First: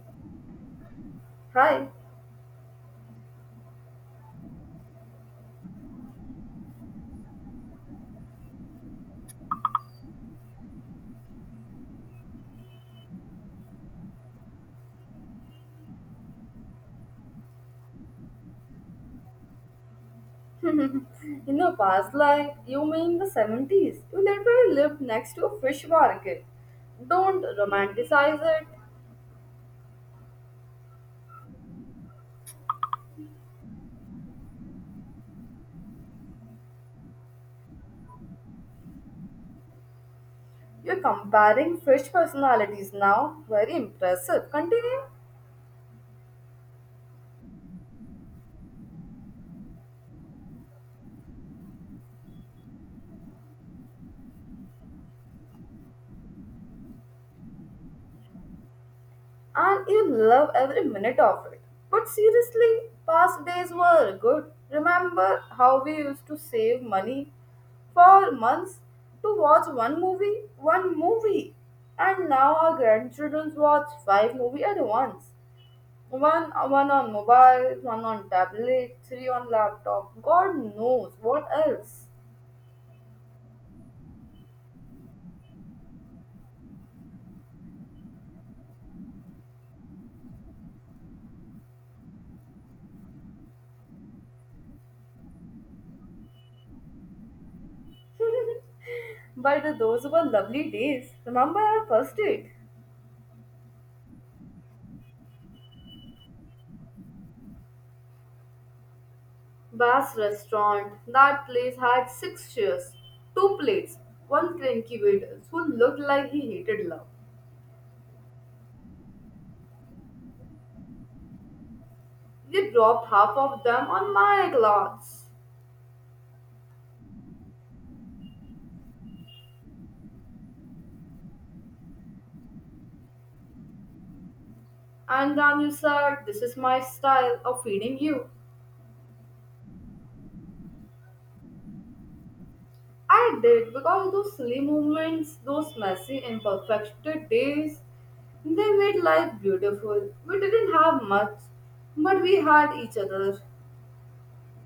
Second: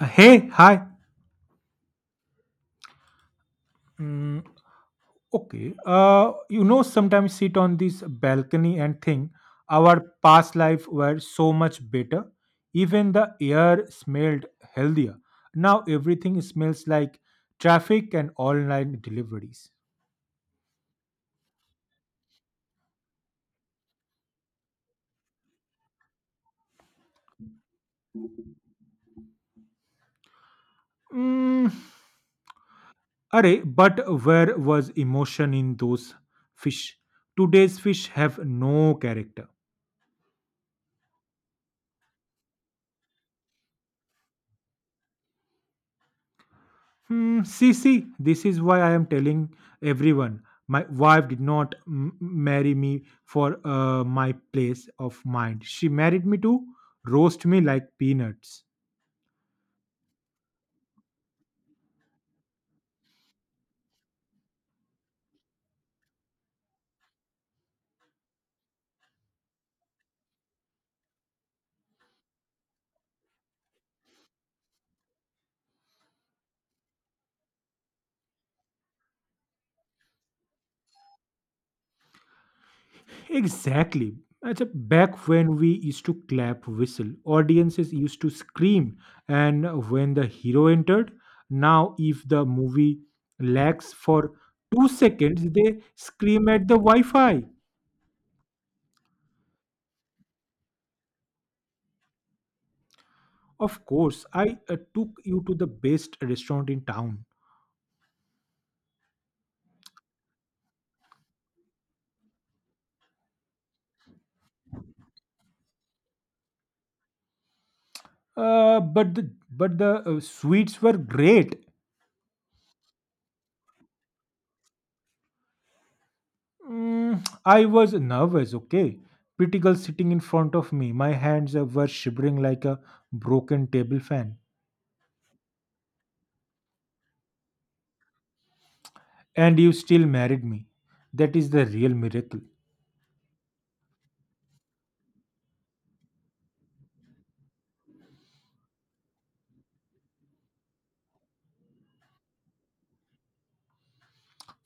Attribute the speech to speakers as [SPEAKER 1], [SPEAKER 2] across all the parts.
[SPEAKER 1] Hey, hi.
[SPEAKER 2] Hi.
[SPEAKER 1] Mm, okay. Sometimes sit on this balcony and think our past life were so much better. Even the air smelled healthier. Now everything smells like traffic and online deliveries.
[SPEAKER 2] In the past life, you mean the 70s? You literally lived next to a fish market. Don't romanticize it.
[SPEAKER 1] Mm, Array, but where was emotion in those fish? Today's fish have no character.
[SPEAKER 2] You're comparing fish personalities now. Very impressive. Continue.
[SPEAKER 1] See, this is why I am telling everyone. My wife did not marry me for my place of mind. She married me to roast me like peanuts.
[SPEAKER 2] And you love every minute of it. But seriously, past days were good. Remember how we used to save money for months to watch one movie, one movie. And now our grandchildren watch five movies at once. One on mobile, one on tablet, three on laptop. God knows what else.
[SPEAKER 1] Exactly. Back when we used to clap, whistle, audiences used to scream, and when the hero entered, now if the movie lags for two seconds, they scream at the Wi Fi.
[SPEAKER 2] But those were lovely days. Remember our first date?
[SPEAKER 1] Of course, I took you to the best restaurant in town.
[SPEAKER 2] Bass restaurant. That place had six chairs, two plates, one cranky waiter who looked like he hated love.
[SPEAKER 1] But the sweets were great.
[SPEAKER 2] You dropped half of them on my clothes.
[SPEAKER 1] I was nervous. Okay, pretty girl sitting in front of me. My hands were shivering like a broken table fan.
[SPEAKER 2] And then you said, "This is my style of feeding you."
[SPEAKER 1] And you still married me. That is the real miracle.
[SPEAKER 2] I did because those silly moments, those messy, imperfected days, they made life beautiful. We didn't have much, but we had each other.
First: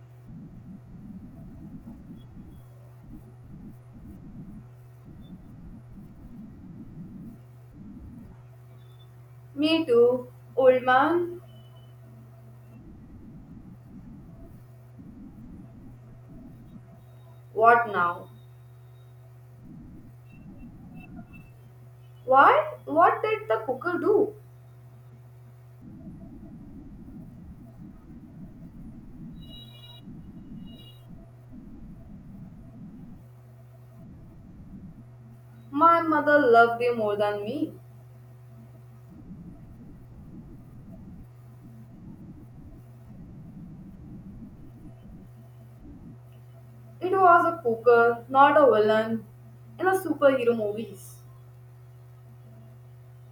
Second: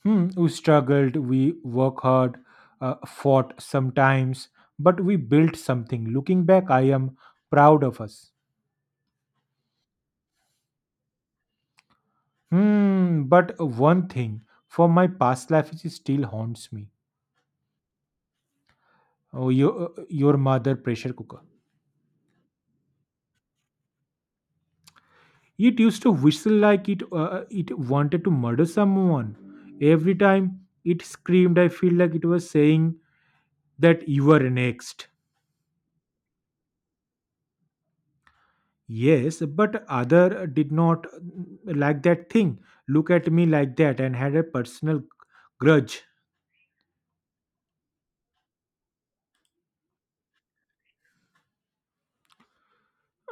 [SPEAKER 1] We struggled. We worked hard. Fought sometimes, but we built something. Looking back, I am proud of us.
[SPEAKER 2] Me too, old man.
[SPEAKER 1] But one thing for my past life is still haunts me.
[SPEAKER 2] What now?
[SPEAKER 1] Oh, your mother pressure cooker.
[SPEAKER 2] Why? What did the cooker do?
[SPEAKER 1] It used to whistle like it wanted to murder someone. Every time it screamed, I feel like it was saying that you were next.
[SPEAKER 2] My mother loved you more than me.
[SPEAKER 1] Yes, but other did not like that thing. Look at me like that and had a personal grudge.
[SPEAKER 2] It was a cooker, not a villain in a superhero movies.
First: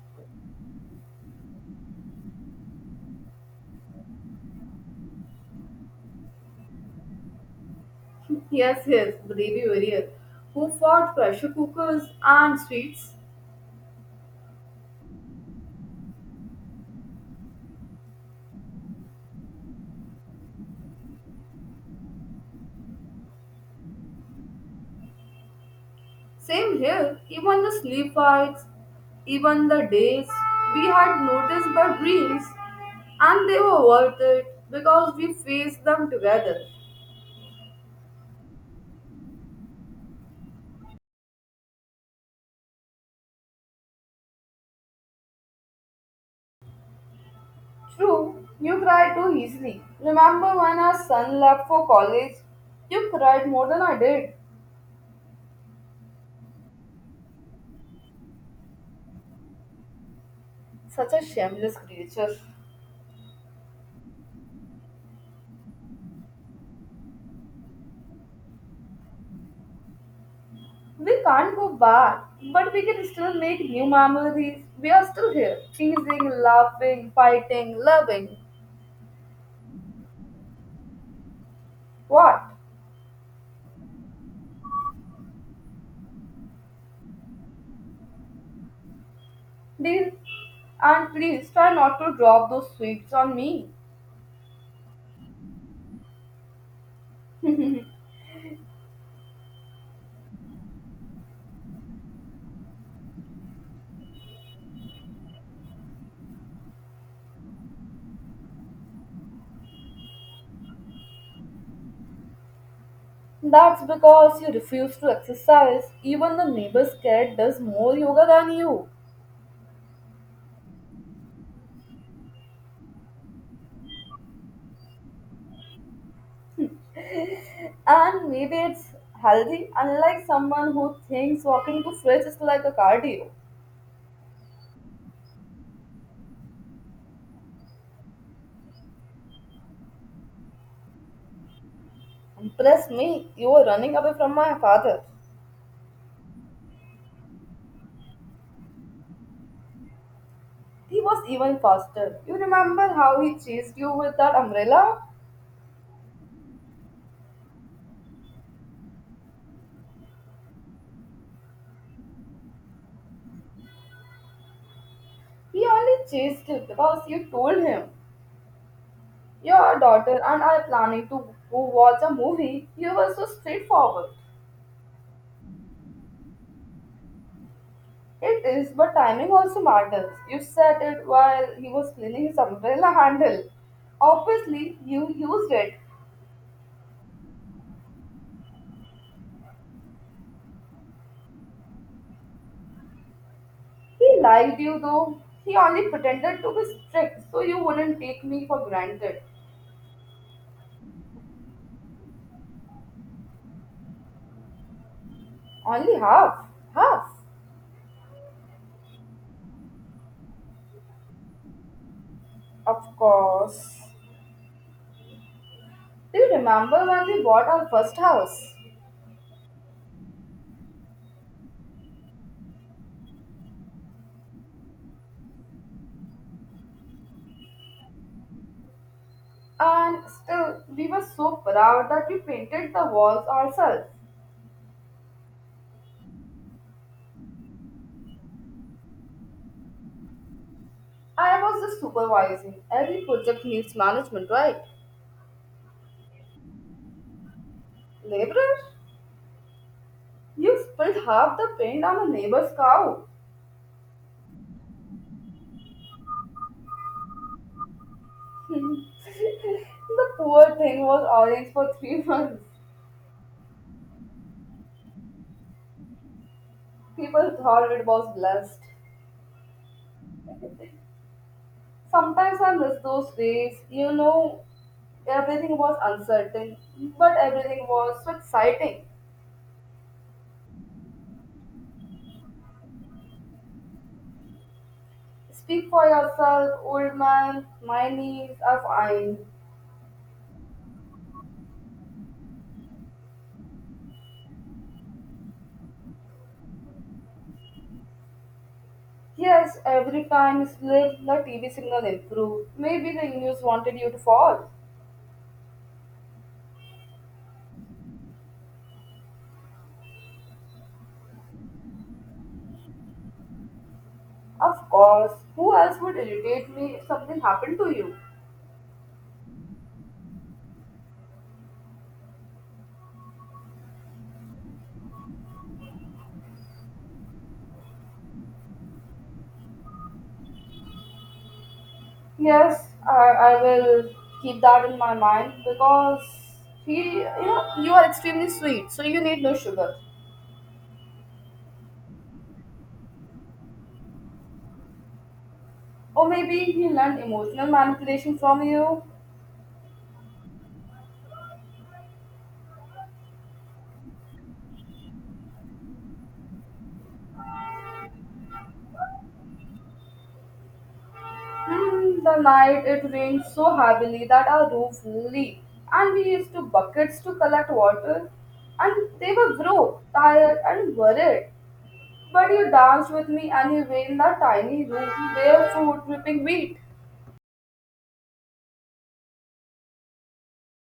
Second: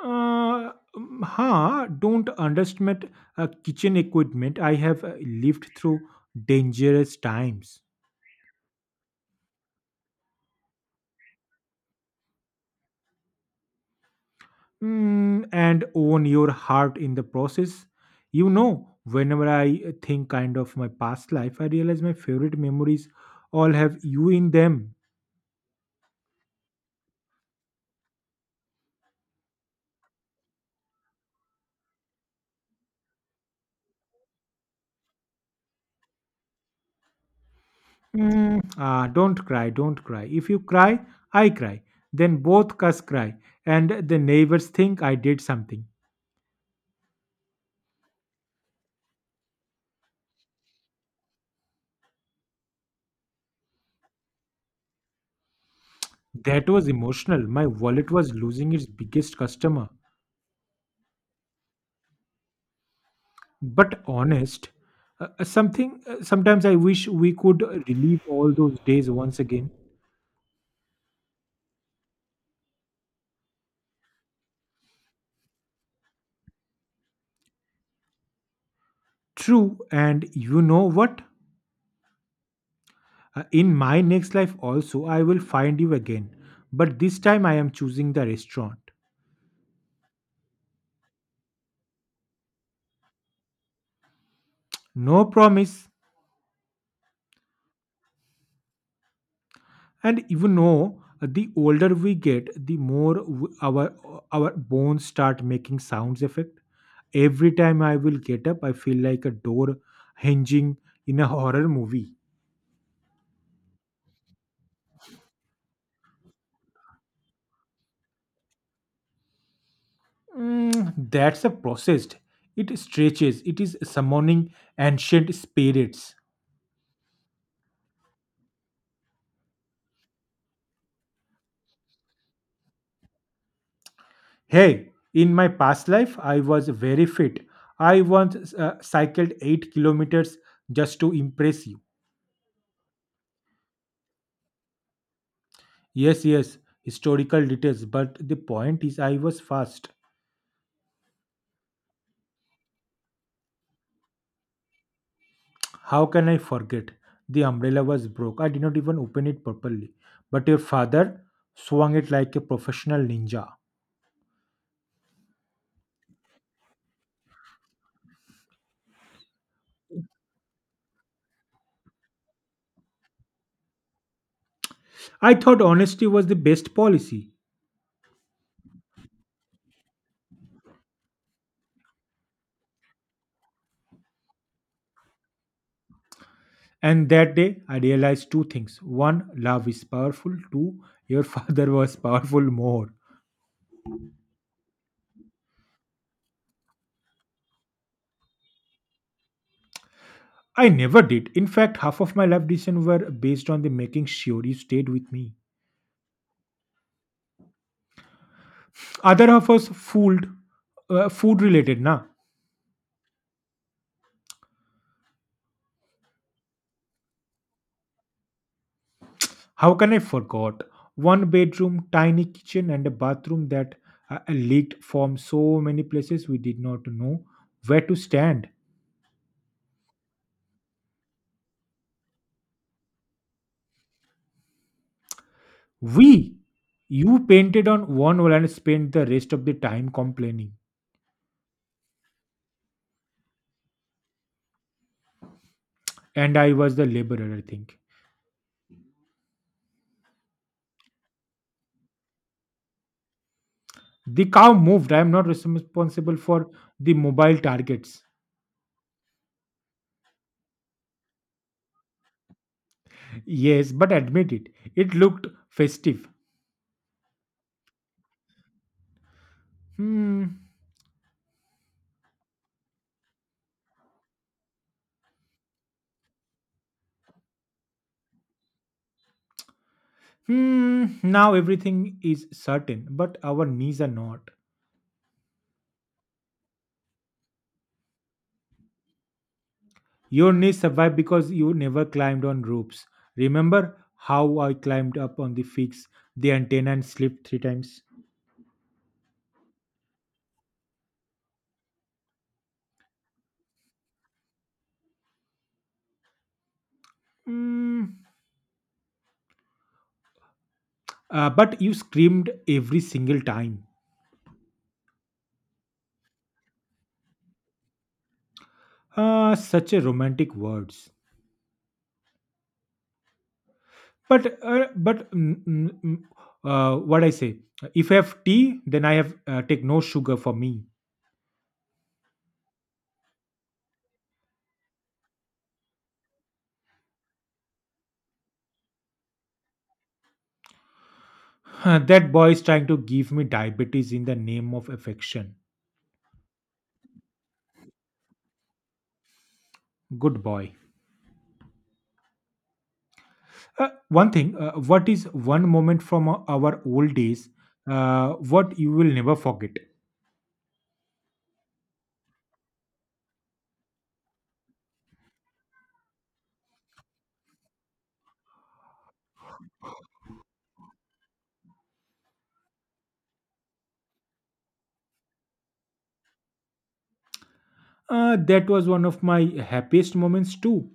[SPEAKER 1] Don't underestimate kitchen equipment. I have lived through dangerous times.
[SPEAKER 2] Yes, yes, the baby warrior who fought pressure cookers and sweets.
[SPEAKER 1] And own your heart in the process. You know, whenever I think kind of my past life, I realize my favorite memories all have you in them.
[SPEAKER 2] Same here, even the sleep fights, even the days we had noticed but dreams, and they were worth it because we faced them together.
[SPEAKER 1] Don't cry, don't cry. If you cry, I cry. Then both us cry, and the neighbors think I did something.
[SPEAKER 2] True, you cry too easily. Remember when our son left for college? You cried more than I did.
[SPEAKER 1] That was emotional. My wallet was losing its biggest customer.
[SPEAKER 2] Such a shameless creature.
[SPEAKER 1] But honest, something sometimes I wish we could relive all those days once again.
[SPEAKER 2] We can't go back, but we can still make new memories. We are still here, teasing, laughing, fighting, loving.
[SPEAKER 1] True, and you know what?
[SPEAKER 2] What?
[SPEAKER 1] In my next life also I will find you again. But this time I am choosing the restaurant.
[SPEAKER 2] Deal. And please try not to drop those sweets on me.
[SPEAKER 1] No promise, and even though the older we get the more our bones start making sounds effect every time I will get up I feel like a door hinging in a horror movie.
[SPEAKER 2] That's because you refuse to exercise. Even the neighbor's cat does more yoga than you.
[SPEAKER 1] That's a process, it stretches, it is summoning ancient spirits.
[SPEAKER 2] And maybe it's healthy, unlike someone who thinks walking to fridge is like a cardio.
[SPEAKER 1] Hey, in my past life I was very fit. I once cycled 8 kilometers just to impress you.
[SPEAKER 2] Impress me, you were running away from my father.
[SPEAKER 1] Yes, yes, historical details, but the point is I was fast.
[SPEAKER 2] He was even faster. You remember how he chased you with that umbrella?
[SPEAKER 1] How can I forget? The umbrella was broke. I did not even open it properly. But your father swung it like a professional ninja.
[SPEAKER 2] He only chased you because you told him, "Your daughter and I are planning to go watch a movie." You were so straightforward.
[SPEAKER 1] I thought honesty was the best policy.
[SPEAKER 2] It is, but timing also matters. You said it while he was cleaning his umbrella handle. Obviously, you used it.
[SPEAKER 1] And that day I realized two things. One, love is powerful. Two, your father was powerful more.
[SPEAKER 2] He liked you though. He only pretended to be strict so you wouldn't take me for granted.
[SPEAKER 1] I never did. In fact, half of my life decisions were based on the making sure you stayed with me.
[SPEAKER 2] Only half. Half.
[SPEAKER 1] Other half was fooled, food related, na.
[SPEAKER 2] Of course. Do you remember when we bought our first house?
[SPEAKER 1] How can I forgot? One bedroom, tiny kitchen, and a bathroom that leaked from so many places we did not know where to stand.
[SPEAKER 2] And still, we were so proud that we painted the walls ourselves.
[SPEAKER 1] We, you painted on one wall and spent the rest of the time complaining.
[SPEAKER 2] I was just supervising. Every project needs management, right?
[SPEAKER 1] And I was the laborer, I think.
[SPEAKER 2] Laborer? You spilled half the paint on a neighbor's cow.
[SPEAKER 1] The cow moved. I am not responsible for the mobile targets.
[SPEAKER 2] The poor thing was orange for three months.
[SPEAKER 1] Yes, but admit it. It looked festive.
[SPEAKER 2] People thought it was blessed.
[SPEAKER 1] Hmm.
[SPEAKER 2] Sometimes I miss those days. Everything was uncertain, but everything was so exciting.
[SPEAKER 1] Hmm. Now everything is certain, but our knees are not.
[SPEAKER 2] Speak for yourself, old man. My knees are fine.
[SPEAKER 1] Your knees survived because you never climbed on ropes. Remember how I climbed up on the figs, the antenna, and slipped three times?
[SPEAKER 2] Yes, every time slip, the TV signal improved. Maybe the news wanted you to fall.
[SPEAKER 1] Mm, but you screamed every single time.
[SPEAKER 2] Of course, who else would irritate me if something happened to you?
[SPEAKER 1] Ah, such a romantic words. But mm, mm, mm, What I say? If I have tea, then I have take no sugar for me.
[SPEAKER 2] Yes, I will keep that in my mind because he, you are extremely sweet, so you need no sugar.
[SPEAKER 1] That boy is trying to give me diabetes in the name of affection.
[SPEAKER 2] Or maybe he learned emotional manipulation from you.
[SPEAKER 1] Good boy. One thing, what is one moment from our old days, what you will never forget?
[SPEAKER 2] The night it rained so heavily that our roof leaked, and we used to buckets to collect water. And they were broke, tired, and worried. But you danced with me anyway in that tiny room, barefoot, ripping wheat.
[SPEAKER 1] That was one of my happiest moments too.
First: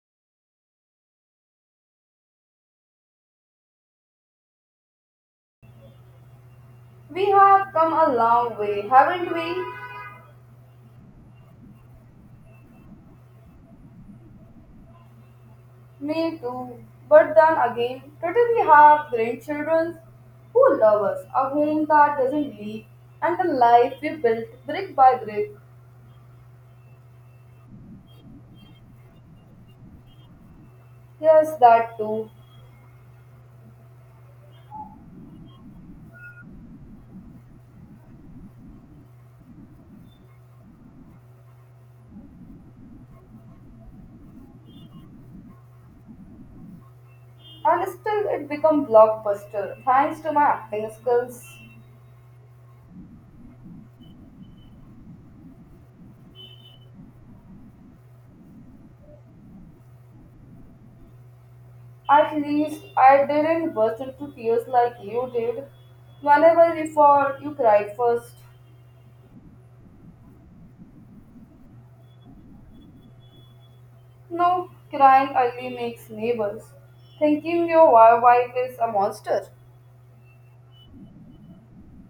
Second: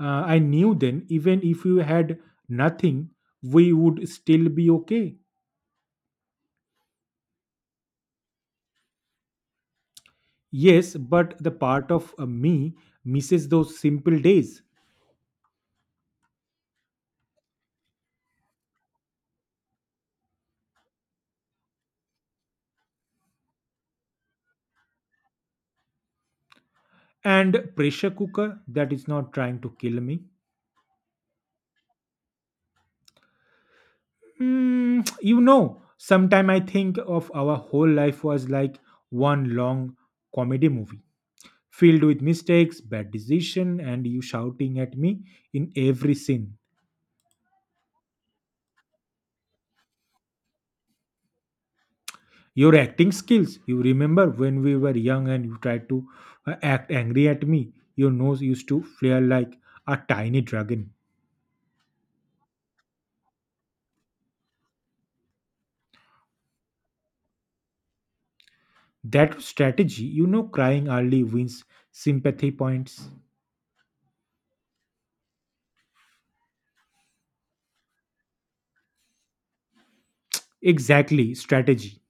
[SPEAKER 1] I knew then, even if you had nothing, we would still be okay.
[SPEAKER 2] We have come a long way, haven't we?
[SPEAKER 1] Yes, but the part of me misses those simple days.
[SPEAKER 2] Me too. But then again, today we have grandchildren who love us, a home that doesn't leak, and a life we built brick by brick.
[SPEAKER 1] And pressure cooker that is not trying to kill me.
[SPEAKER 2] Yes, that too.
[SPEAKER 1] You know, sometime I think of our whole life was like one long comedy movie, filled with mistakes, bad decision, and you shouting at me in every scene.
[SPEAKER 2] And still it became blockbuster thanks to my acting skills.
[SPEAKER 1] Your acting skills. You remember when we were young and you tried to act angry at me. Your nose used to flare like a tiny dragon.
[SPEAKER 2] At least I didn't burst into tears like you did. Whenever we fought, you cried first.
[SPEAKER 1] That strategy, you know, crying early wins sympathy points.
[SPEAKER 2] No, crying ugly makes neighbors. Thinking your wife is a monster.
[SPEAKER 1] Exactly, strategy.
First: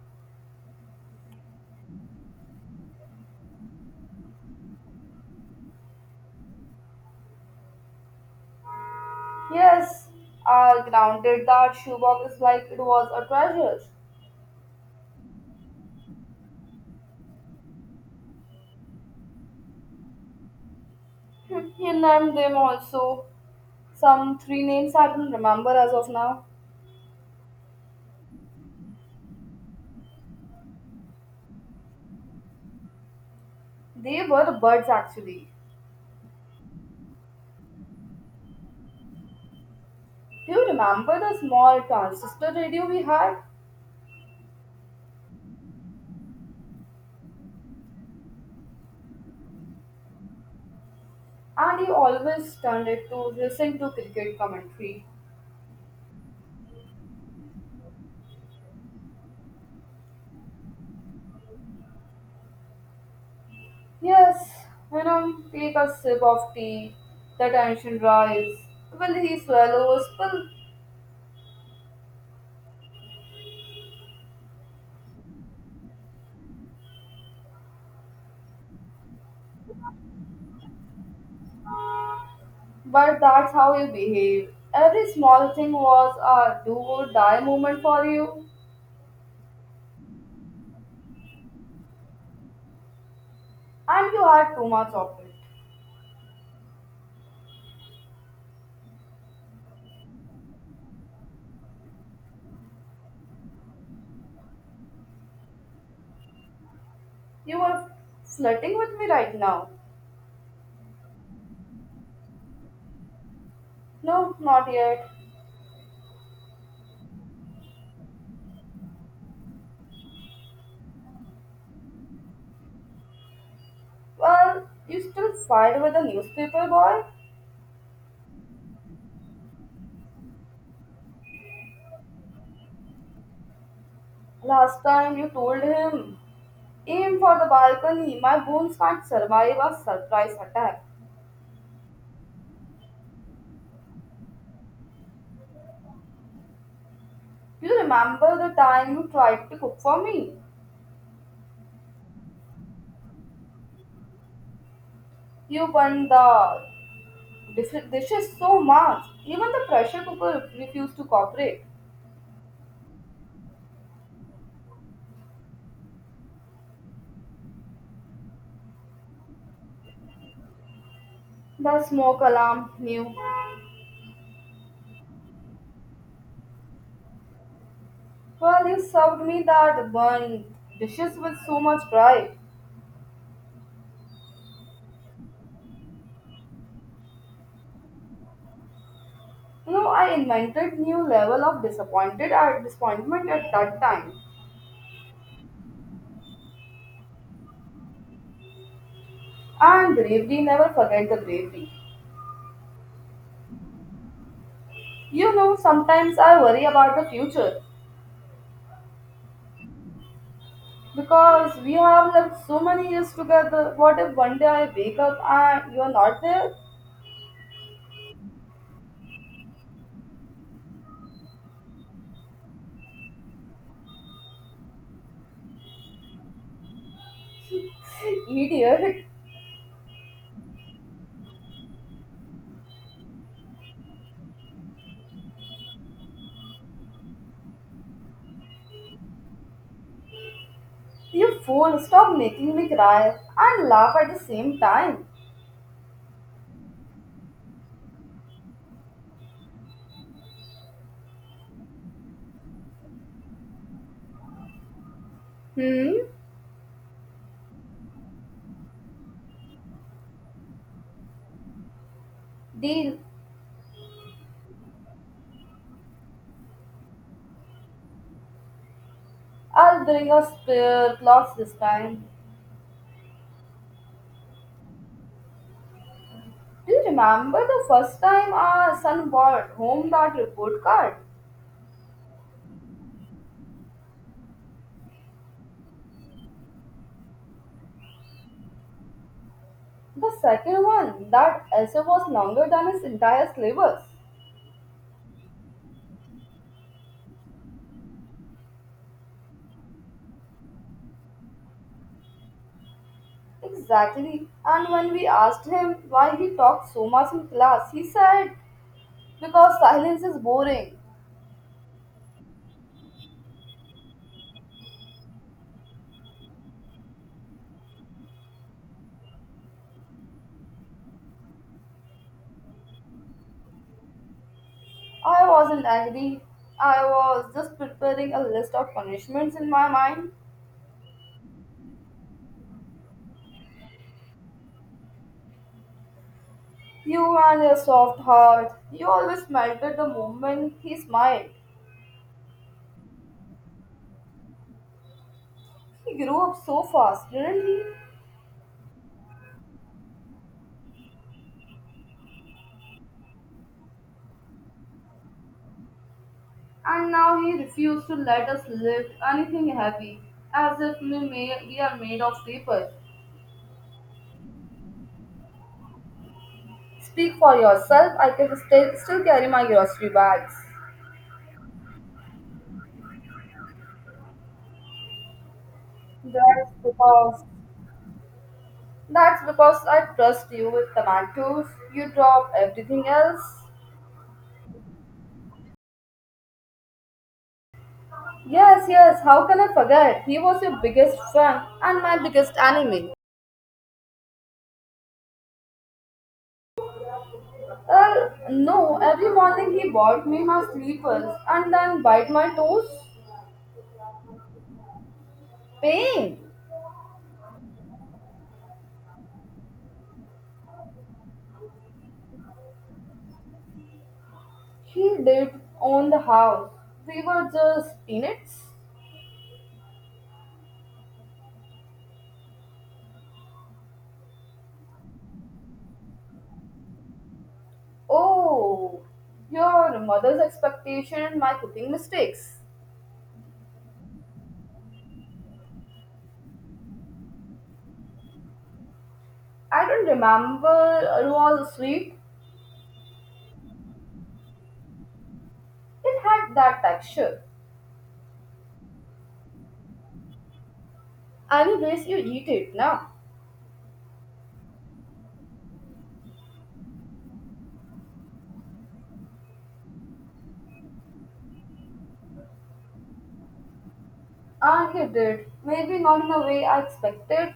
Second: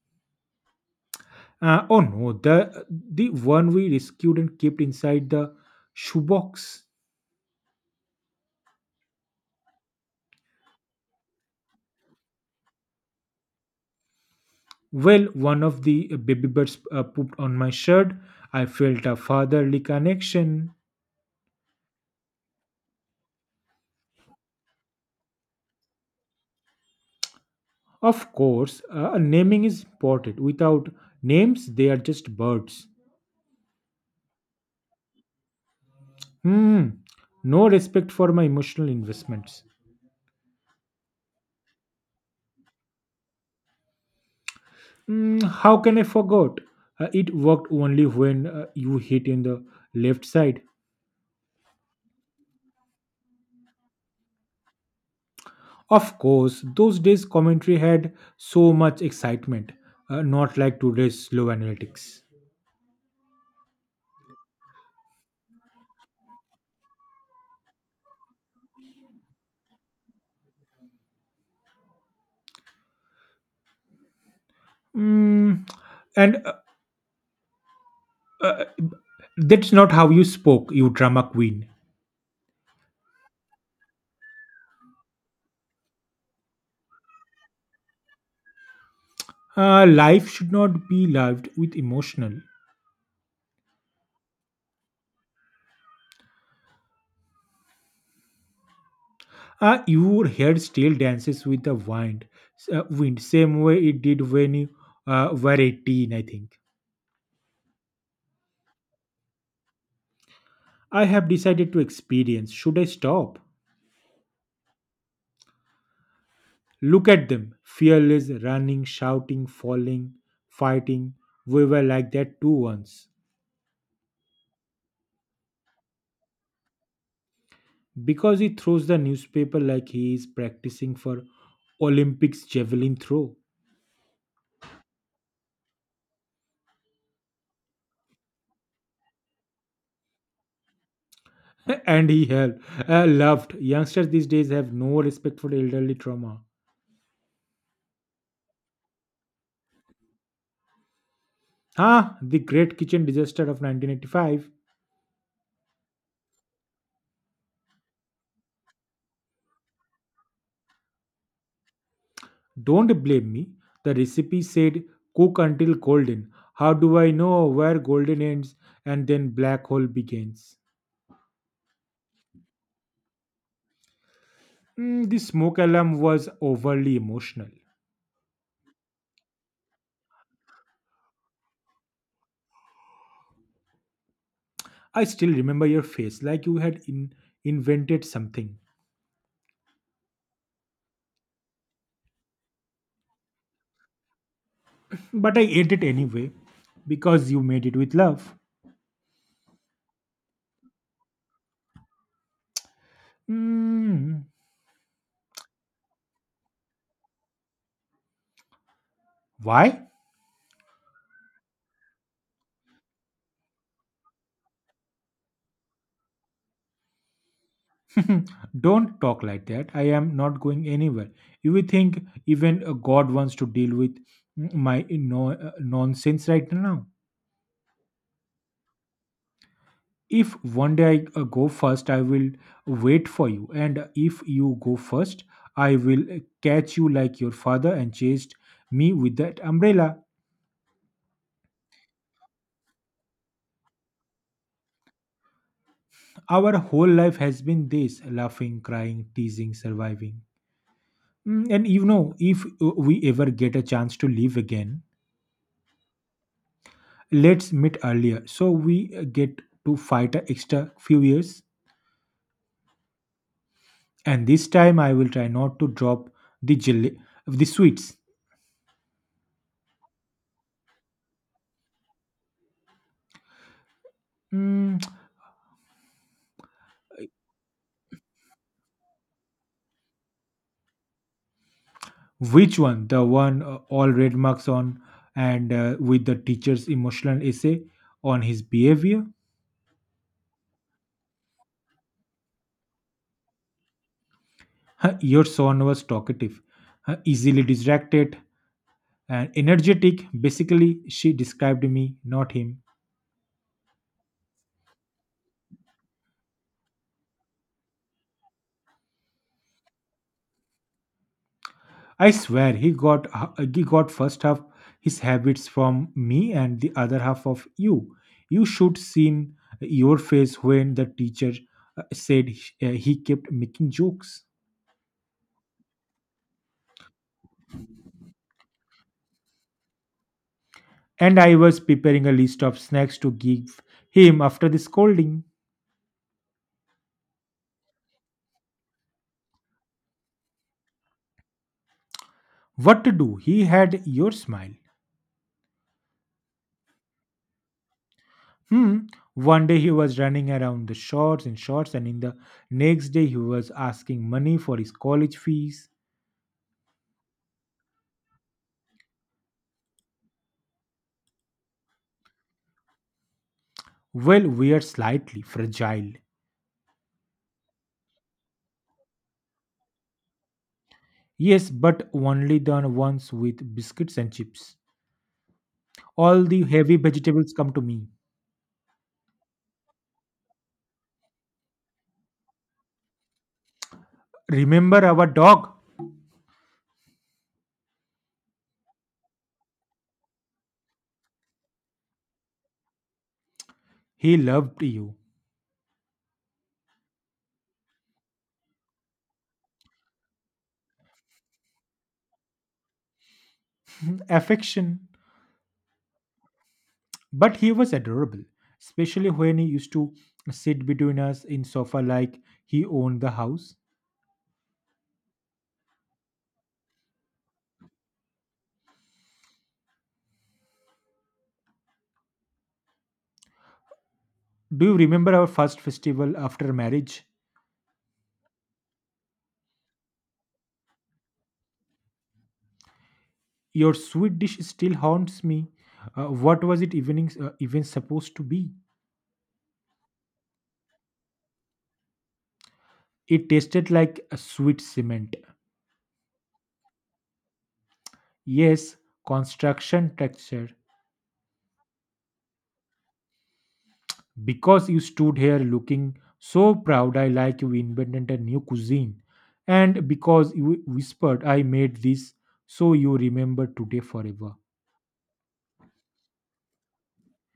[SPEAKER 1] Oh no, the one we rescued and kept inside the shoebox.
[SPEAKER 2] Yes, I grounded that shoebox like it was a treasure.
[SPEAKER 1] Well, one of the baby birds pooped on my shirt. I felt a fatherly connection.
[SPEAKER 2] He named them also. Some three names I don't remember as of now.
[SPEAKER 1] Of course, naming is important. Without names, they are just birds.
[SPEAKER 2] They were birds actually.
[SPEAKER 1] Hmm, no respect for my emotional investments.
[SPEAKER 2] Do you remember the small transistor radio we had?
[SPEAKER 1] How can I forget? It worked only when you hit in the left side.
[SPEAKER 2] And he always turned it to listen to cricket commentary.
[SPEAKER 1] Of course, those days commentary had so much excitement, not like today's slow analytics.
[SPEAKER 2] Yes, take a sip of tea, the tension rise. Will he swallows? Will.
[SPEAKER 1] Mm, and That's not how you spoke, you drama queen.
[SPEAKER 2] But that's how you behave. Every small thing was a do or die moment for you,
[SPEAKER 1] Life should not be lived with emotional.
[SPEAKER 2] and you had too much of it.
[SPEAKER 1] Your hair still dances with the wind, wind, same way it did when you were 18, I think.
[SPEAKER 2] You were flirting with me right now.
[SPEAKER 1] I have decided to experience. Should I stop?
[SPEAKER 2] No, not yet.
[SPEAKER 1] Look at them, fearless, running, shouting, falling, fighting. We were like that too once.
[SPEAKER 2] Well, you still fight with the newspaper boy?
[SPEAKER 1] Because he throws the newspaper like he is practicing for Olympics javelin throw.
[SPEAKER 2] Last time you told him, "Aim for the balcony, my bones can't survive a surprise attack."
[SPEAKER 1] And he helped. Laughed. Youngsters these days have no respect for elderly trauma.
[SPEAKER 2] You remember the time you tried to cook for me?
[SPEAKER 1] Ah, the great kitchen disaster of 1985.
[SPEAKER 2] You burned the dishes so much, even the pressure cooker refused to cooperate.
[SPEAKER 1] Don't blame me. The recipe said cook until golden. How do I know where golden ends and then black hole begins?
[SPEAKER 2] The smoke alarm knew.
[SPEAKER 1] The smoke alarm was overly emotional.
[SPEAKER 2] Well, you served me that burned dishes with so much pride.
[SPEAKER 1] I still remember your face like you had invented something.
[SPEAKER 2] I invented new level of disappointed at disappointment at that time.
[SPEAKER 1] But I ate it anyway because you made it with love.
[SPEAKER 2] And bravery, never forget the bravery.
[SPEAKER 1] Mm,
[SPEAKER 2] Sometimes I worry about the future
[SPEAKER 1] why?
[SPEAKER 2] because we have lived so many years together. What if one day I wake up and you are not there?
[SPEAKER 1] Hmm, Don't talk like that. I am not going anywhere. You think even God wants to deal with mm, my no, nonsense right now?
[SPEAKER 2] Idiot!
[SPEAKER 1] If one day I go first, I will wait for you. And if you go first, I will catch you like your father and chased me with that umbrella.
[SPEAKER 2] You fool, stop making me cry and laugh at the same time.
[SPEAKER 1] Our whole life has been this laughing, crying, teasing, surviving. And you know, if we ever get a chance to live again,
[SPEAKER 2] Hmm?
[SPEAKER 1] let's meet earlier so we get to fight a extra few years,
[SPEAKER 2] Deal.
[SPEAKER 1] and this time I will try not to drop the jelly the sweets.
[SPEAKER 2] I'll bring a spare cloth this time.
[SPEAKER 1] Mm,
[SPEAKER 2] Do you remember the first time our son brought home that report card?
[SPEAKER 1] which one, the one all red marks on and with the teacher's emotional essay on his behavior?
[SPEAKER 2] The second one, that essay was longer than his entire syllabus.
[SPEAKER 1] Your son was talkative, easily distracted and energetic, basically she described me not him.
[SPEAKER 2] Exactly. And when we asked him why he talked so much in class, he said, "Because silence is boring."
[SPEAKER 1] I swear he got first half his habits from me and the other half of you. You should seen your face when the teacher said he kept making jokes.
[SPEAKER 2] I wasn't angry. I was just preparing a list of punishments in my mind.
[SPEAKER 1] And I was preparing a list of snacks to give him after the scolding.
[SPEAKER 2] You and your soft heart. You always melted the moment he smiled.
[SPEAKER 1] What to do? He had your smile.
[SPEAKER 2] He grew up so fast, didn't he?
[SPEAKER 1] Hmm. One day he was running around the shorts and shorts, and in the next day he was asking money for his college fees.
[SPEAKER 2] And now he refused to let us lift anything heavy, as if we, may, we are made of paper.
[SPEAKER 1] Well, we are slightly fragile.
[SPEAKER 2] Speak for yourself. I can still carry my grocery bags.
[SPEAKER 1] Yes, but only the ones with biscuits and chips. All the
[SPEAKER 2] That's
[SPEAKER 1] heavy
[SPEAKER 2] because
[SPEAKER 1] vegetables come to me.
[SPEAKER 2] that's because I trust you with tomatoes. You drop everything else.
[SPEAKER 1] Remember our dog?
[SPEAKER 2] Yes, yes. How can I forget? He was your biggest fan and my biggest enemy.
[SPEAKER 1] He loved you.
[SPEAKER 2] No. Every morning he bought me my sleepers and then bite my toes.
[SPEAKER 1] Affection.
[SPEAKER 2] Pain.
[SPEAKER 1] But he was adorable, especially when he used to sit between us in sofa like he owned the house.
[SPEAKER 2] He did own the house. We were just peanuts.
[SPEAKER 1] Do you remember our first festival after marriage?
[SPEAKER 2] Oh, your mother's expectation and my cooking mistakes.
[SPEAKER 1] Your sweet dish still haunts me. What was it evening, even supposed to be?
[SPEAKER 2] I don't remember it was sweet.
[SPEAKER 1] It tasted like a sweet cement.
[SPEAKER 2] It had that texture.
[SPEAKER 1] Yes, construction texture.
[SPEAKER 2] Anyways, you eat it now.
[SPEAKER 1] Because you stood here looking so proud, I like you invented a new cuisine. And because you whispered, I made this so you remember today forever.
[SPEAKER 2] And he did. Maybe not in the way I expected.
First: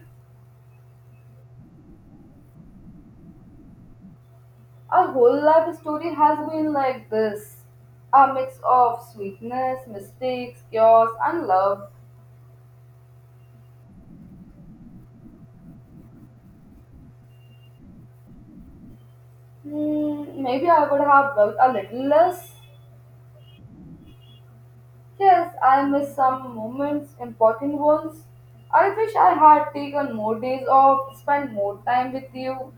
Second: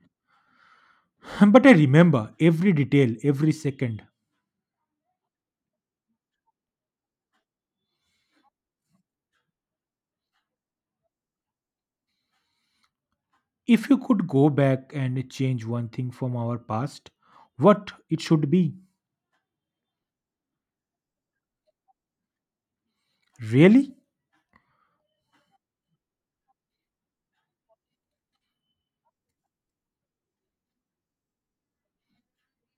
[SPEAKER 1] But I remember every detail, every second.
[SPEAKER 2] Our whole life story has been like this: a mix of sweetness, mistakes, chaos, and love.
[SPEAKER 1] If you could go back and change one thing from our past, what it should be?
[SPEAKER 2] Maybe I would have worked a little less.
[SPEAKER 1] Really?
[SPEAKER 2] Yes, I missed some moments, important ones. I wish I had taken more days off, spent more time with you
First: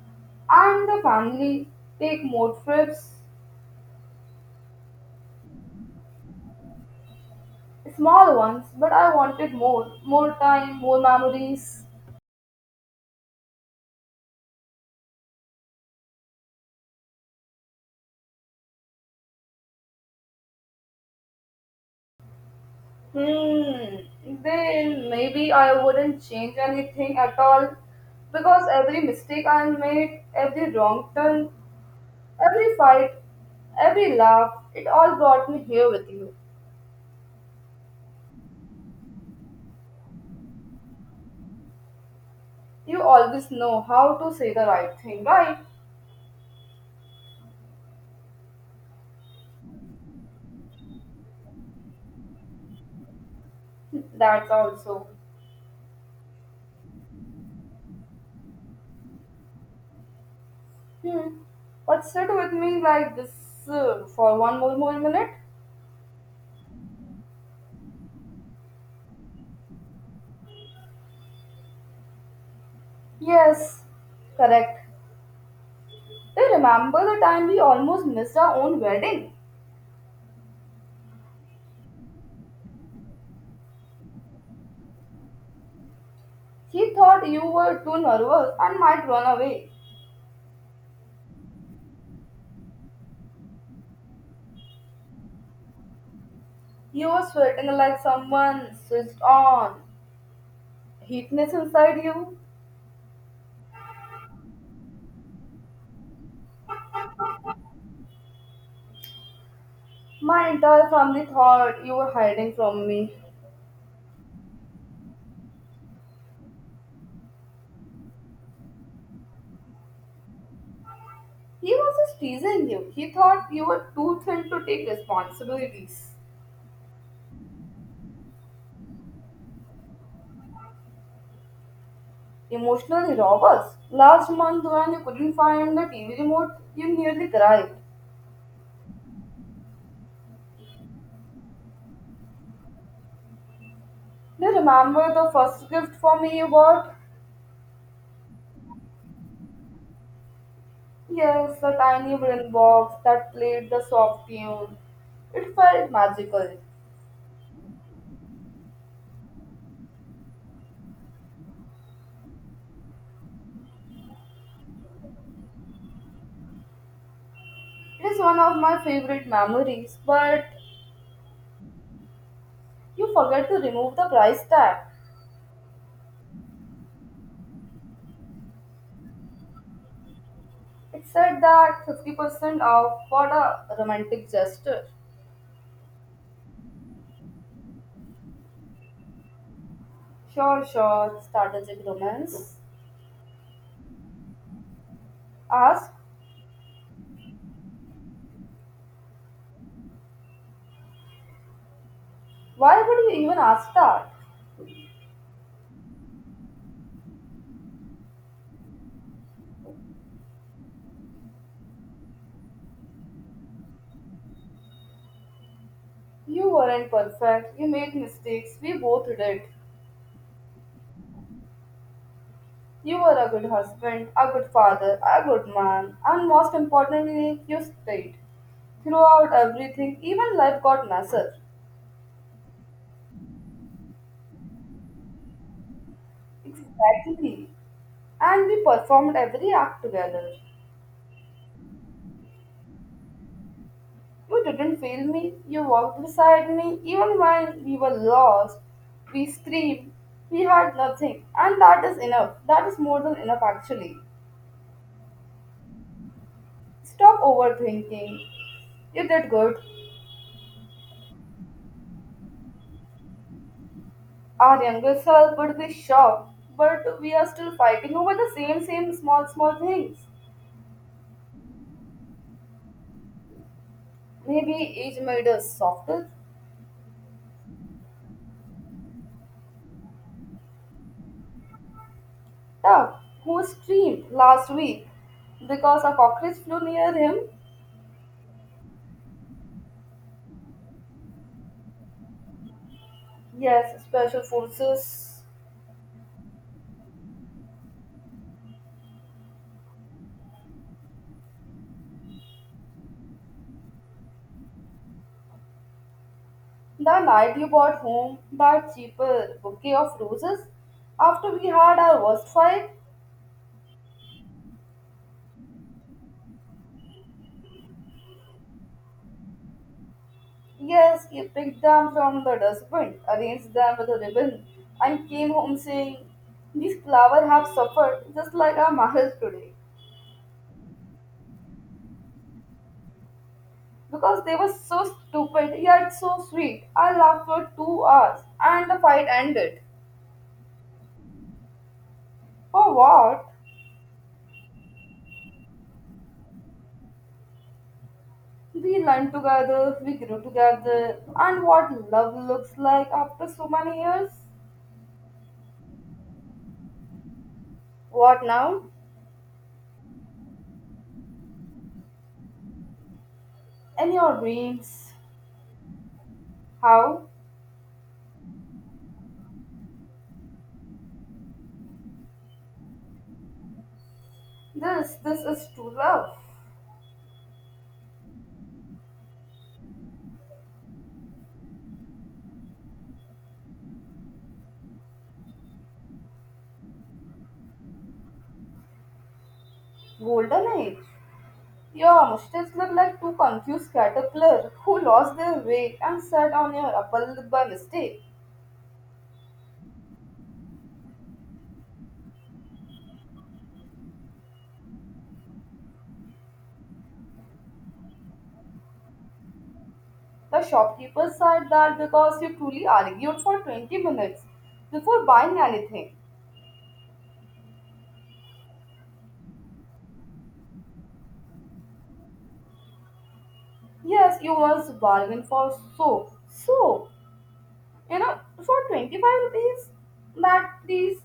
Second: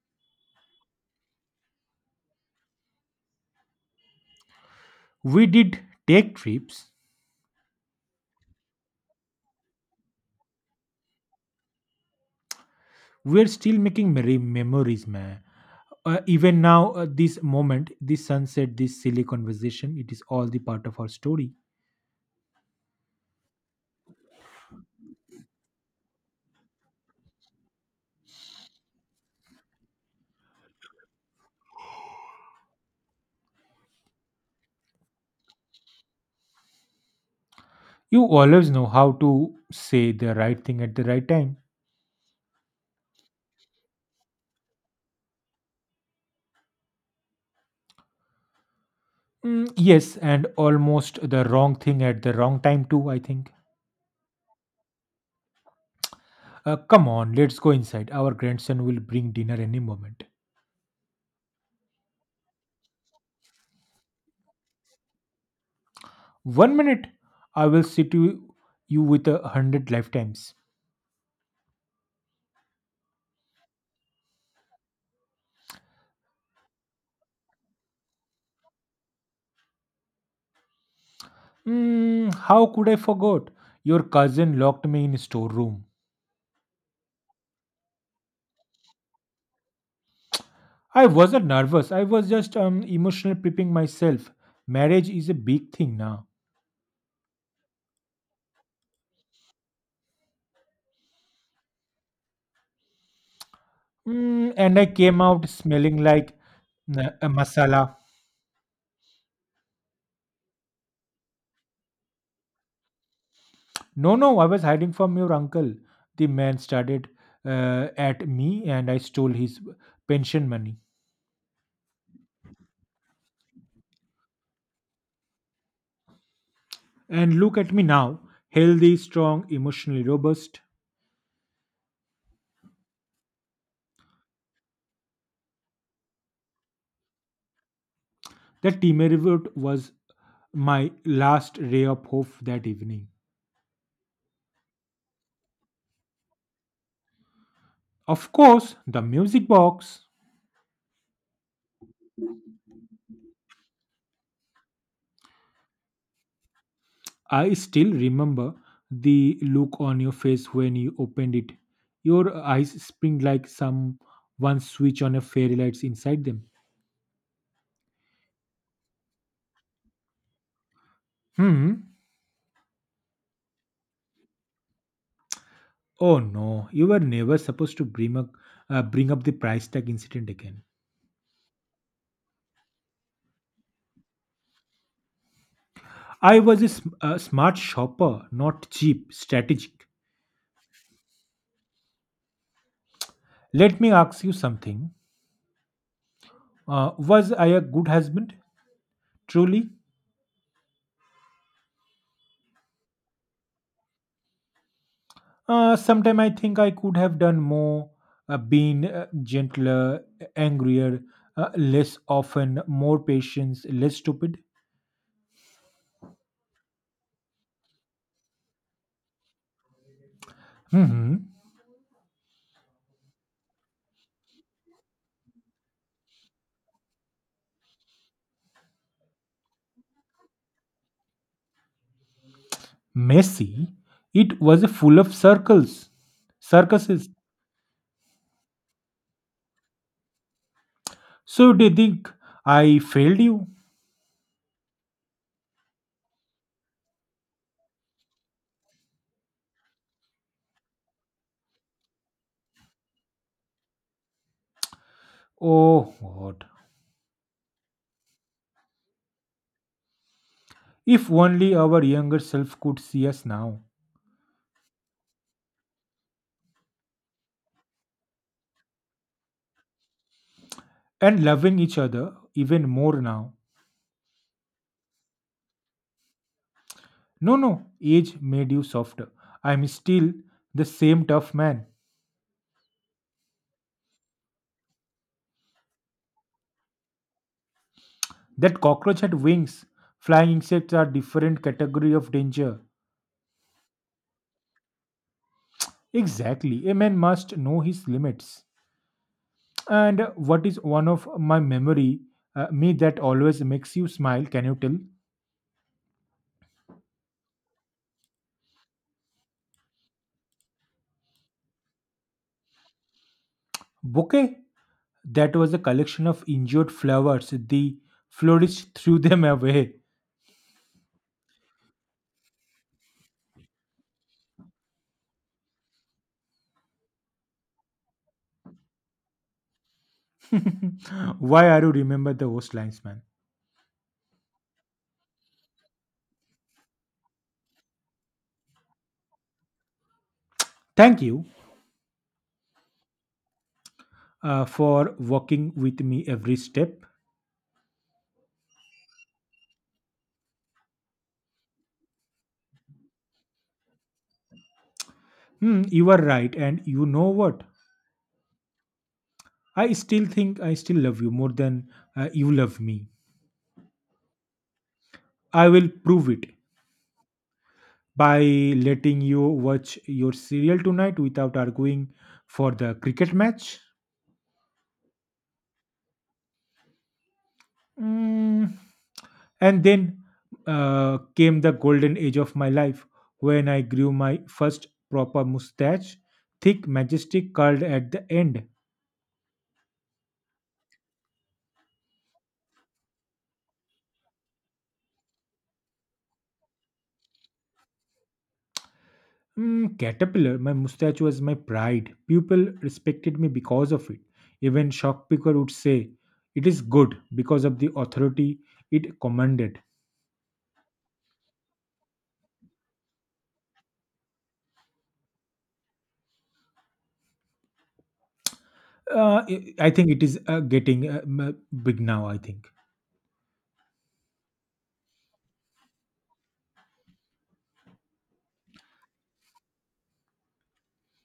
[SPEAKER 2] and the family, take more trips.
[SPEAKER 1] We did take trips.
[SPEAKER 2] Small ones, but I wanted more. More time, more memories.
[SPEAKER 1] We're still making memories, man. Even now, this moment, this sunset, this silly conversation, it is all the part of our story.
[SPEAKER 2] Hmm. Then maybe I wouldn't change anything at all. Because every mistake I made, every wrong turn, every fight, every laugh, it all brought me here with you.
[SPEAKER 1] You always know how to say the right thing at the right time.
[SPEAKER 2] You always know how to say the right thing, right?
[SPEAKER 1] Yes, and almost the wrong thing at the wrong time, too, I think.
[SPEAKER 2] That's also.
[SPEAKER 1] Come on, let's go inside. Our grandson will bring dinner any moment.
[SPEAKER 2] Hmm. But sit with me like this for one more minute?
[SPEAKER 1] One minute, I will sit you, you with 100 lifetimes.
[SPEAKER 2] Yes, correct. Do you remember the time we almost missed our own wedding?
[SPEAKER 1] How could I forget? Your cousin locked me in storeroom.
[SPEAKER 2] He thought you were too nervous and might run away.
[SPEAKER 1] I wasn't nervous. I was just emotional prepping myself. Marriage is a big thing now.
[SPEAKER 2] You were sweating like someone switched on. Heatness inside you.
[SPEAKER 1] Mm, and I came out smelling like a masala.
[SPEAKER 2] My entire family thought you were hiding from me.
[SPEAKER 1] No, no, I was hiding from your uncle. The man started at me, and I stole his pension money.
[SPEAKER 2] He was just teasing you. He thought you were too thin to take responsibilities.
[SPEAKER 1] And look at me now, healthy, strong, emotionally robust.
[SPEAKER 2] Emotionally robust. Last month when you couldn't find the TV remote, you nearly cried.
[SPEAKER 1] That team revert was my last ray of hope that evening.
[SPEAKER 2] Do you remember the first gift for me you bought?
[SPEAKER 1] Of course, the music box.
[SPEAKER 2] Yes, the tiny wooden box that played the soft tune. It felt magical.
[SPEAKER 1] I still remember the look on your face when you opened it. Your eyes spring like some one switch on a fairy lights inside them.
[SPEAKER 2] It is one of my favorite memories, but
[SPEAKER 1] Hmm.
[SPEAKER 2] you forget to remove the price tag.
[SPEAKER 1] Oh no, you were never supposed to bring up the price tag incident again.
[SPEAKER 2] It said that 50% off for a romantic gesture.
[SPEAKER 1] I was a smart shopper, not cheap, strategic.
[SPEAKER 2] Sure, sure, strategic romance.
[SPEAKER 1] Let me ask you something.
[SPEAKER 2] Ask,
[SPEAKER 1] Was I a good husband? Truly?
[SPEAKER 2] why would you even ask that?
[SPEAKER 1] Sometime I think I could have done more, been gentler, angrier, less often, more patience, less stupid.
[SPEAKER 2] You weren't perfect, you made mistakes, we both did.
[SPEAKER 1] hmm
[SPEAKER 2] You were a good husband, a good father, a good man, and most importantly, you stayed. Throughout everything, even life got messier.
[SPEAKER 1] Messy. It was full of circles, circuses.
[SPEAKER 2] Exactly. And we performed every act together.
[SPEAKER 1] So they think I failed you.
[SPEAKER 2] You didn't fail me, you walked beside me, even when we were lost. We screamed, we had nothing, and that is enough. That is more than enough, actually.
[SPEAKER 1] Oh God!
[SPEAKER 2] Stop overthinking. You did good.
[SPEAKER 1] If only our younger self could see us now,
[SPEAKER 2] Our younger self would be shocked, but we are still fighting over the same, same small, small things.
[SPEAKER 1] and loving each other even more now.
[SPEAKER 2] Maybe age made us softer,
[SPEAKER 1] No, no, age made you softer. I'm still the same tough man.
[SPEAKER 2] tough. Who screamed last week because a cockroach flew near him?
[SPEAKER 1] That cockroach had wings. Flying insects are different category of danger.
[SPEAKER 2] Yes, special forces.
[SPEAKER 1] Exactly. A man must know his limits. And what is one of my memory, me that always makes you smile, can you tell?
[SPEAKER 2] The night you brought home that cheaper bouquet of roses after we had our worst fight,
[SPEAKER 1] Bouquet. That was a collection of injured flowers. The florist threw them away.
[SPEAKER 2] yes, he picked them from the dustbin, arranged them with a ribbon, and came home saying, "These flowers have suffered just like our marriage today."
[SPEAKER 1] Why are you remember those lines, man?
[SPEAKER 2] Because they were so stupid yet so sweet. I laughed for 2 hours and the fight ended.
[SPEAKER 1] Thank you
[SPEAKER 2] For what?
[SPEAKER 1] for walking with me every step.
[SPEAKER 2] We learned together, we grew together, and what love looks like after so many years.
[SPEAKER 1] Hmm, you are right. And you know what?
[SPEAKER 2] What now?
[SPEAKER 1] I still think I still love you more than you love me.
[SPEAKER 2] In your dreams.
[SPEAKER 1] I will prove it
[SPEAKER 2] How?
[SPEAKER 1] by letting you watch your serial tonight without arguing for the cricket match.
[SPEAKER 2] This is true love.
[SPEAKER 1] Mm. And then came the golden age of my life when I grew my first proper mustache, thick, majestic, curled at the end.
[SPEAKER 2] Golden age. Your mushrooms look like two confused caterpillars who lost their way and sat on your apple by mistake.
[SPEAKER 1] Mm, caterpillar, my mustache was my pride. People respected me because of it. Even Shockpicker would say, it is good because of the authority it commanded.
[SPEAKER 2] The shopkeeper said that because you truly argued for 20 minutes before buying anything.
[SPEAKER 1] I think it is getting big now, I think.
[SPEAKER 2] Yes, you once bargained for soap. Soap, for 25 rupees? That these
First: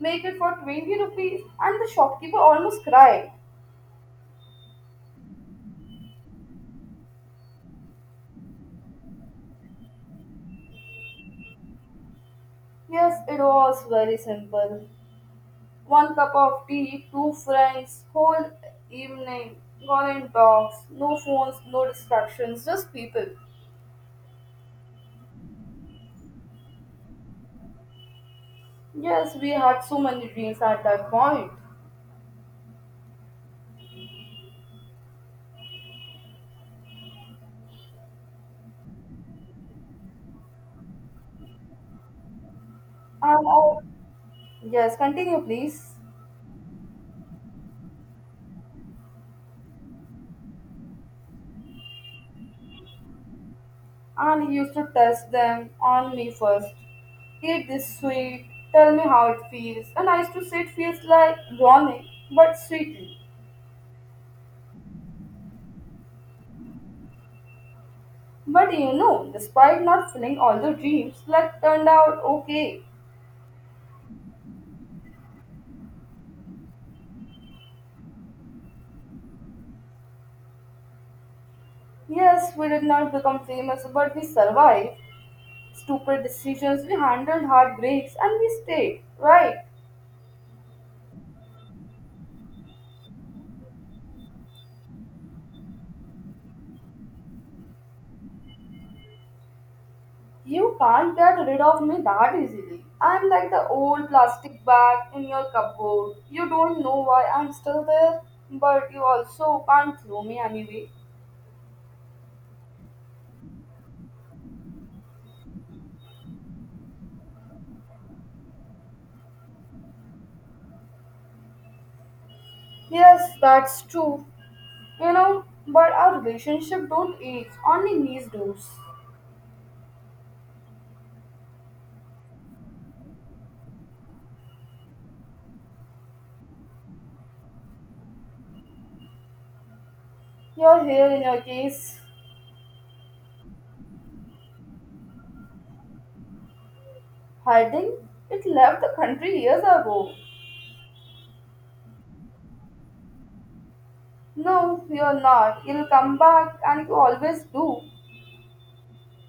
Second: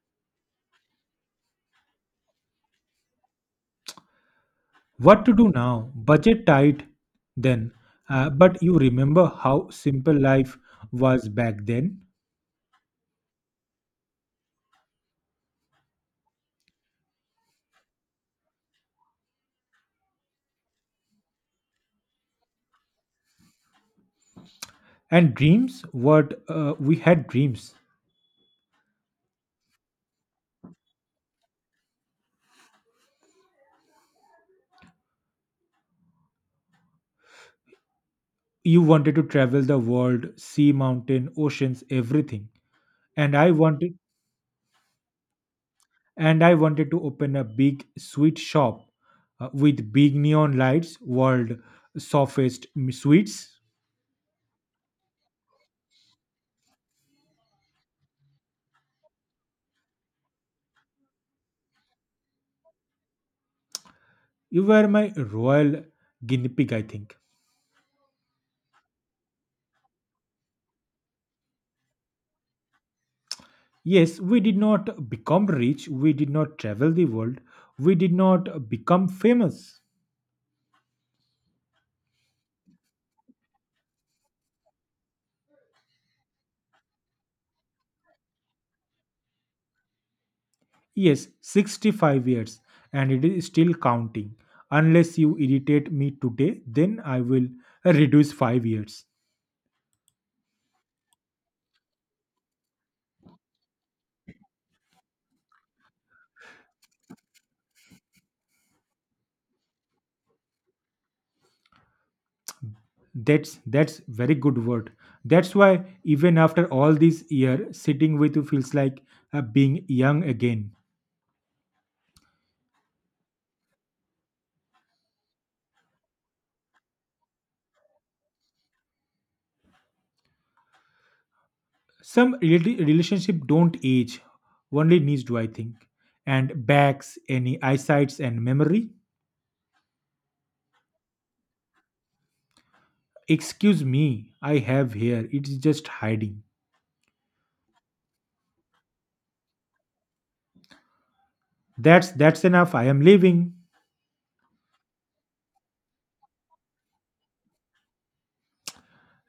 [SPEAKER 2] make it for 20 rupees. And the shopkeeper almost cried.
[SPEAKER 1] What to do now? Budget tight then. But you remember how simple life was back then?
[SPEAKER 2] Yes, it was very simple. One cup of tea, two friends, whole evening, gone in talks, no phones, no distractions, just people.
[SPEAKER 1] And dreams? What, we had dreams.
[SPEAKER 2] Yes, we had so many dreams at that point.
[SPEAKER 1] You wanted to travel the world, see mountain, oceans, everything. And
[SPEAKER 2] And
[SPEAKER 1] I
[SPEAKER 2] oh,
[SPEAKER 1] wanted
[SPEAKER 2] yes, continue please.
[SPEAKER 1] and I wanted to open a big sweet shop, with big neon lights, world sweets.
[SPEAKER 2] And he used to test them on me first. Eat this sweet, tell me how it feels. And I used to say it feels like warning, but sweetly.
[SPEAKER 1] You were my royal guinea pig, I think.
[SPEAKER 2] But despite not filling all the dreams, life turned out okay.
[SPEAKER 1] Yes, we did not become rich, we did not travel the world, we did not become famous.
[SPEAKER 2] Yes, we did not become famous, but we survived. Stupid decisions, we handled heartbreaks, and we stayed. Right?
[SPEAKER 1] Yes, 65 years, and it is still counting. Unless you irritate me today, then I will reduce 5 years.
[SPEAKER 2] You can't get rid of me that easily. I'm like the old plastic bag in your cupboard. You don't know why I'm still there, but you also can't throw me anyway.
[SPEAKER 1] That's very good word. That's why even after all these years, sitting with you feels like being young again.
[SPEAKER 2] Yes, that's true. But our relationship don't age, only knees do.
[SPEAKER 1] Some relationship don't age, only needs do I think. And backs, any eyesights and memory.
[SPEAKER 2] Your hair in your case,
[SPEAKER 1] Excuse me, I have here. It's just hiding.
[SPEAKER 2] hiding, it left the country years ago.
[SPEAKER 1] That's enough. I am leaving.
[SPEAKER 2] No, you're not. You'll come back and you always do.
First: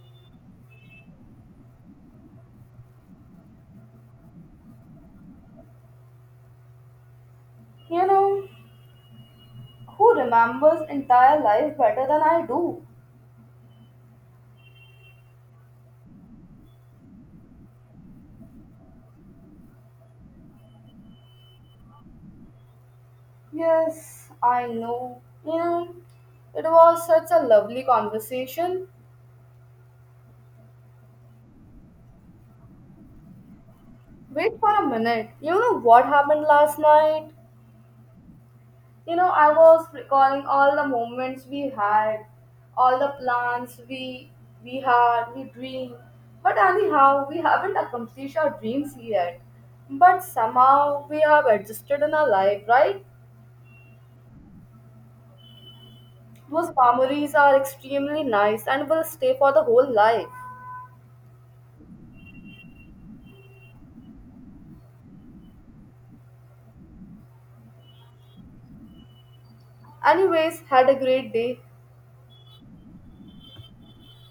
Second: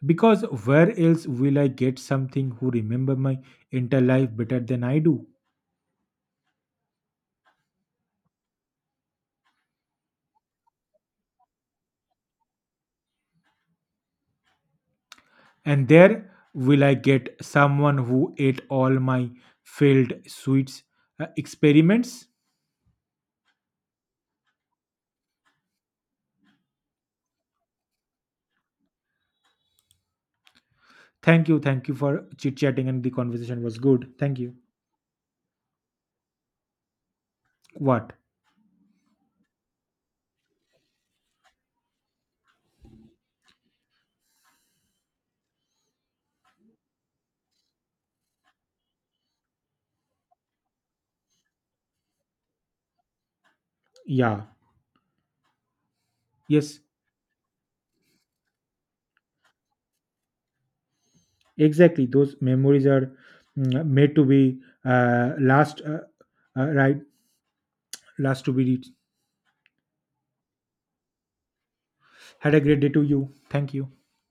[SPEAKER 1] Because where else will I get something who remember my entire life better than I do?
[SPEAKER 2] You know, who remembers entire life better than I do?
[SPEAKER 1] And there will I get someone who ate all my failed sweets experiments.
[SPEAKER 2] Yes, I know. It was such a lovely conversation.
[SPEAKER 1] Thank you for chit chatting, and the conversation was good. Thank you.
[SPEAKER 2] Wait for a minute. You know what happened last night?
[SPEAKER 1] What?
[SPEAKER 2] I was recalling all the moments we had, all the plans we had, we dreamed. But anyhow, we haven't accomplished our dreams yet. But somehow we have adjusted in our life, right?
[SPEAKER 1] Yeah,
[SPEAKER 2] Those
[SPEAKER 1] yes,
[SPEAKER 2] memories are extremely nice and will stay for the whole life.
[SPEAKER 1] exactly. Those memories are made to be last, right? Last to be reached.
[SPEAKER 2] Anyways, had a great day.
[SPEAKER 1] Had a great day to you. Thank you.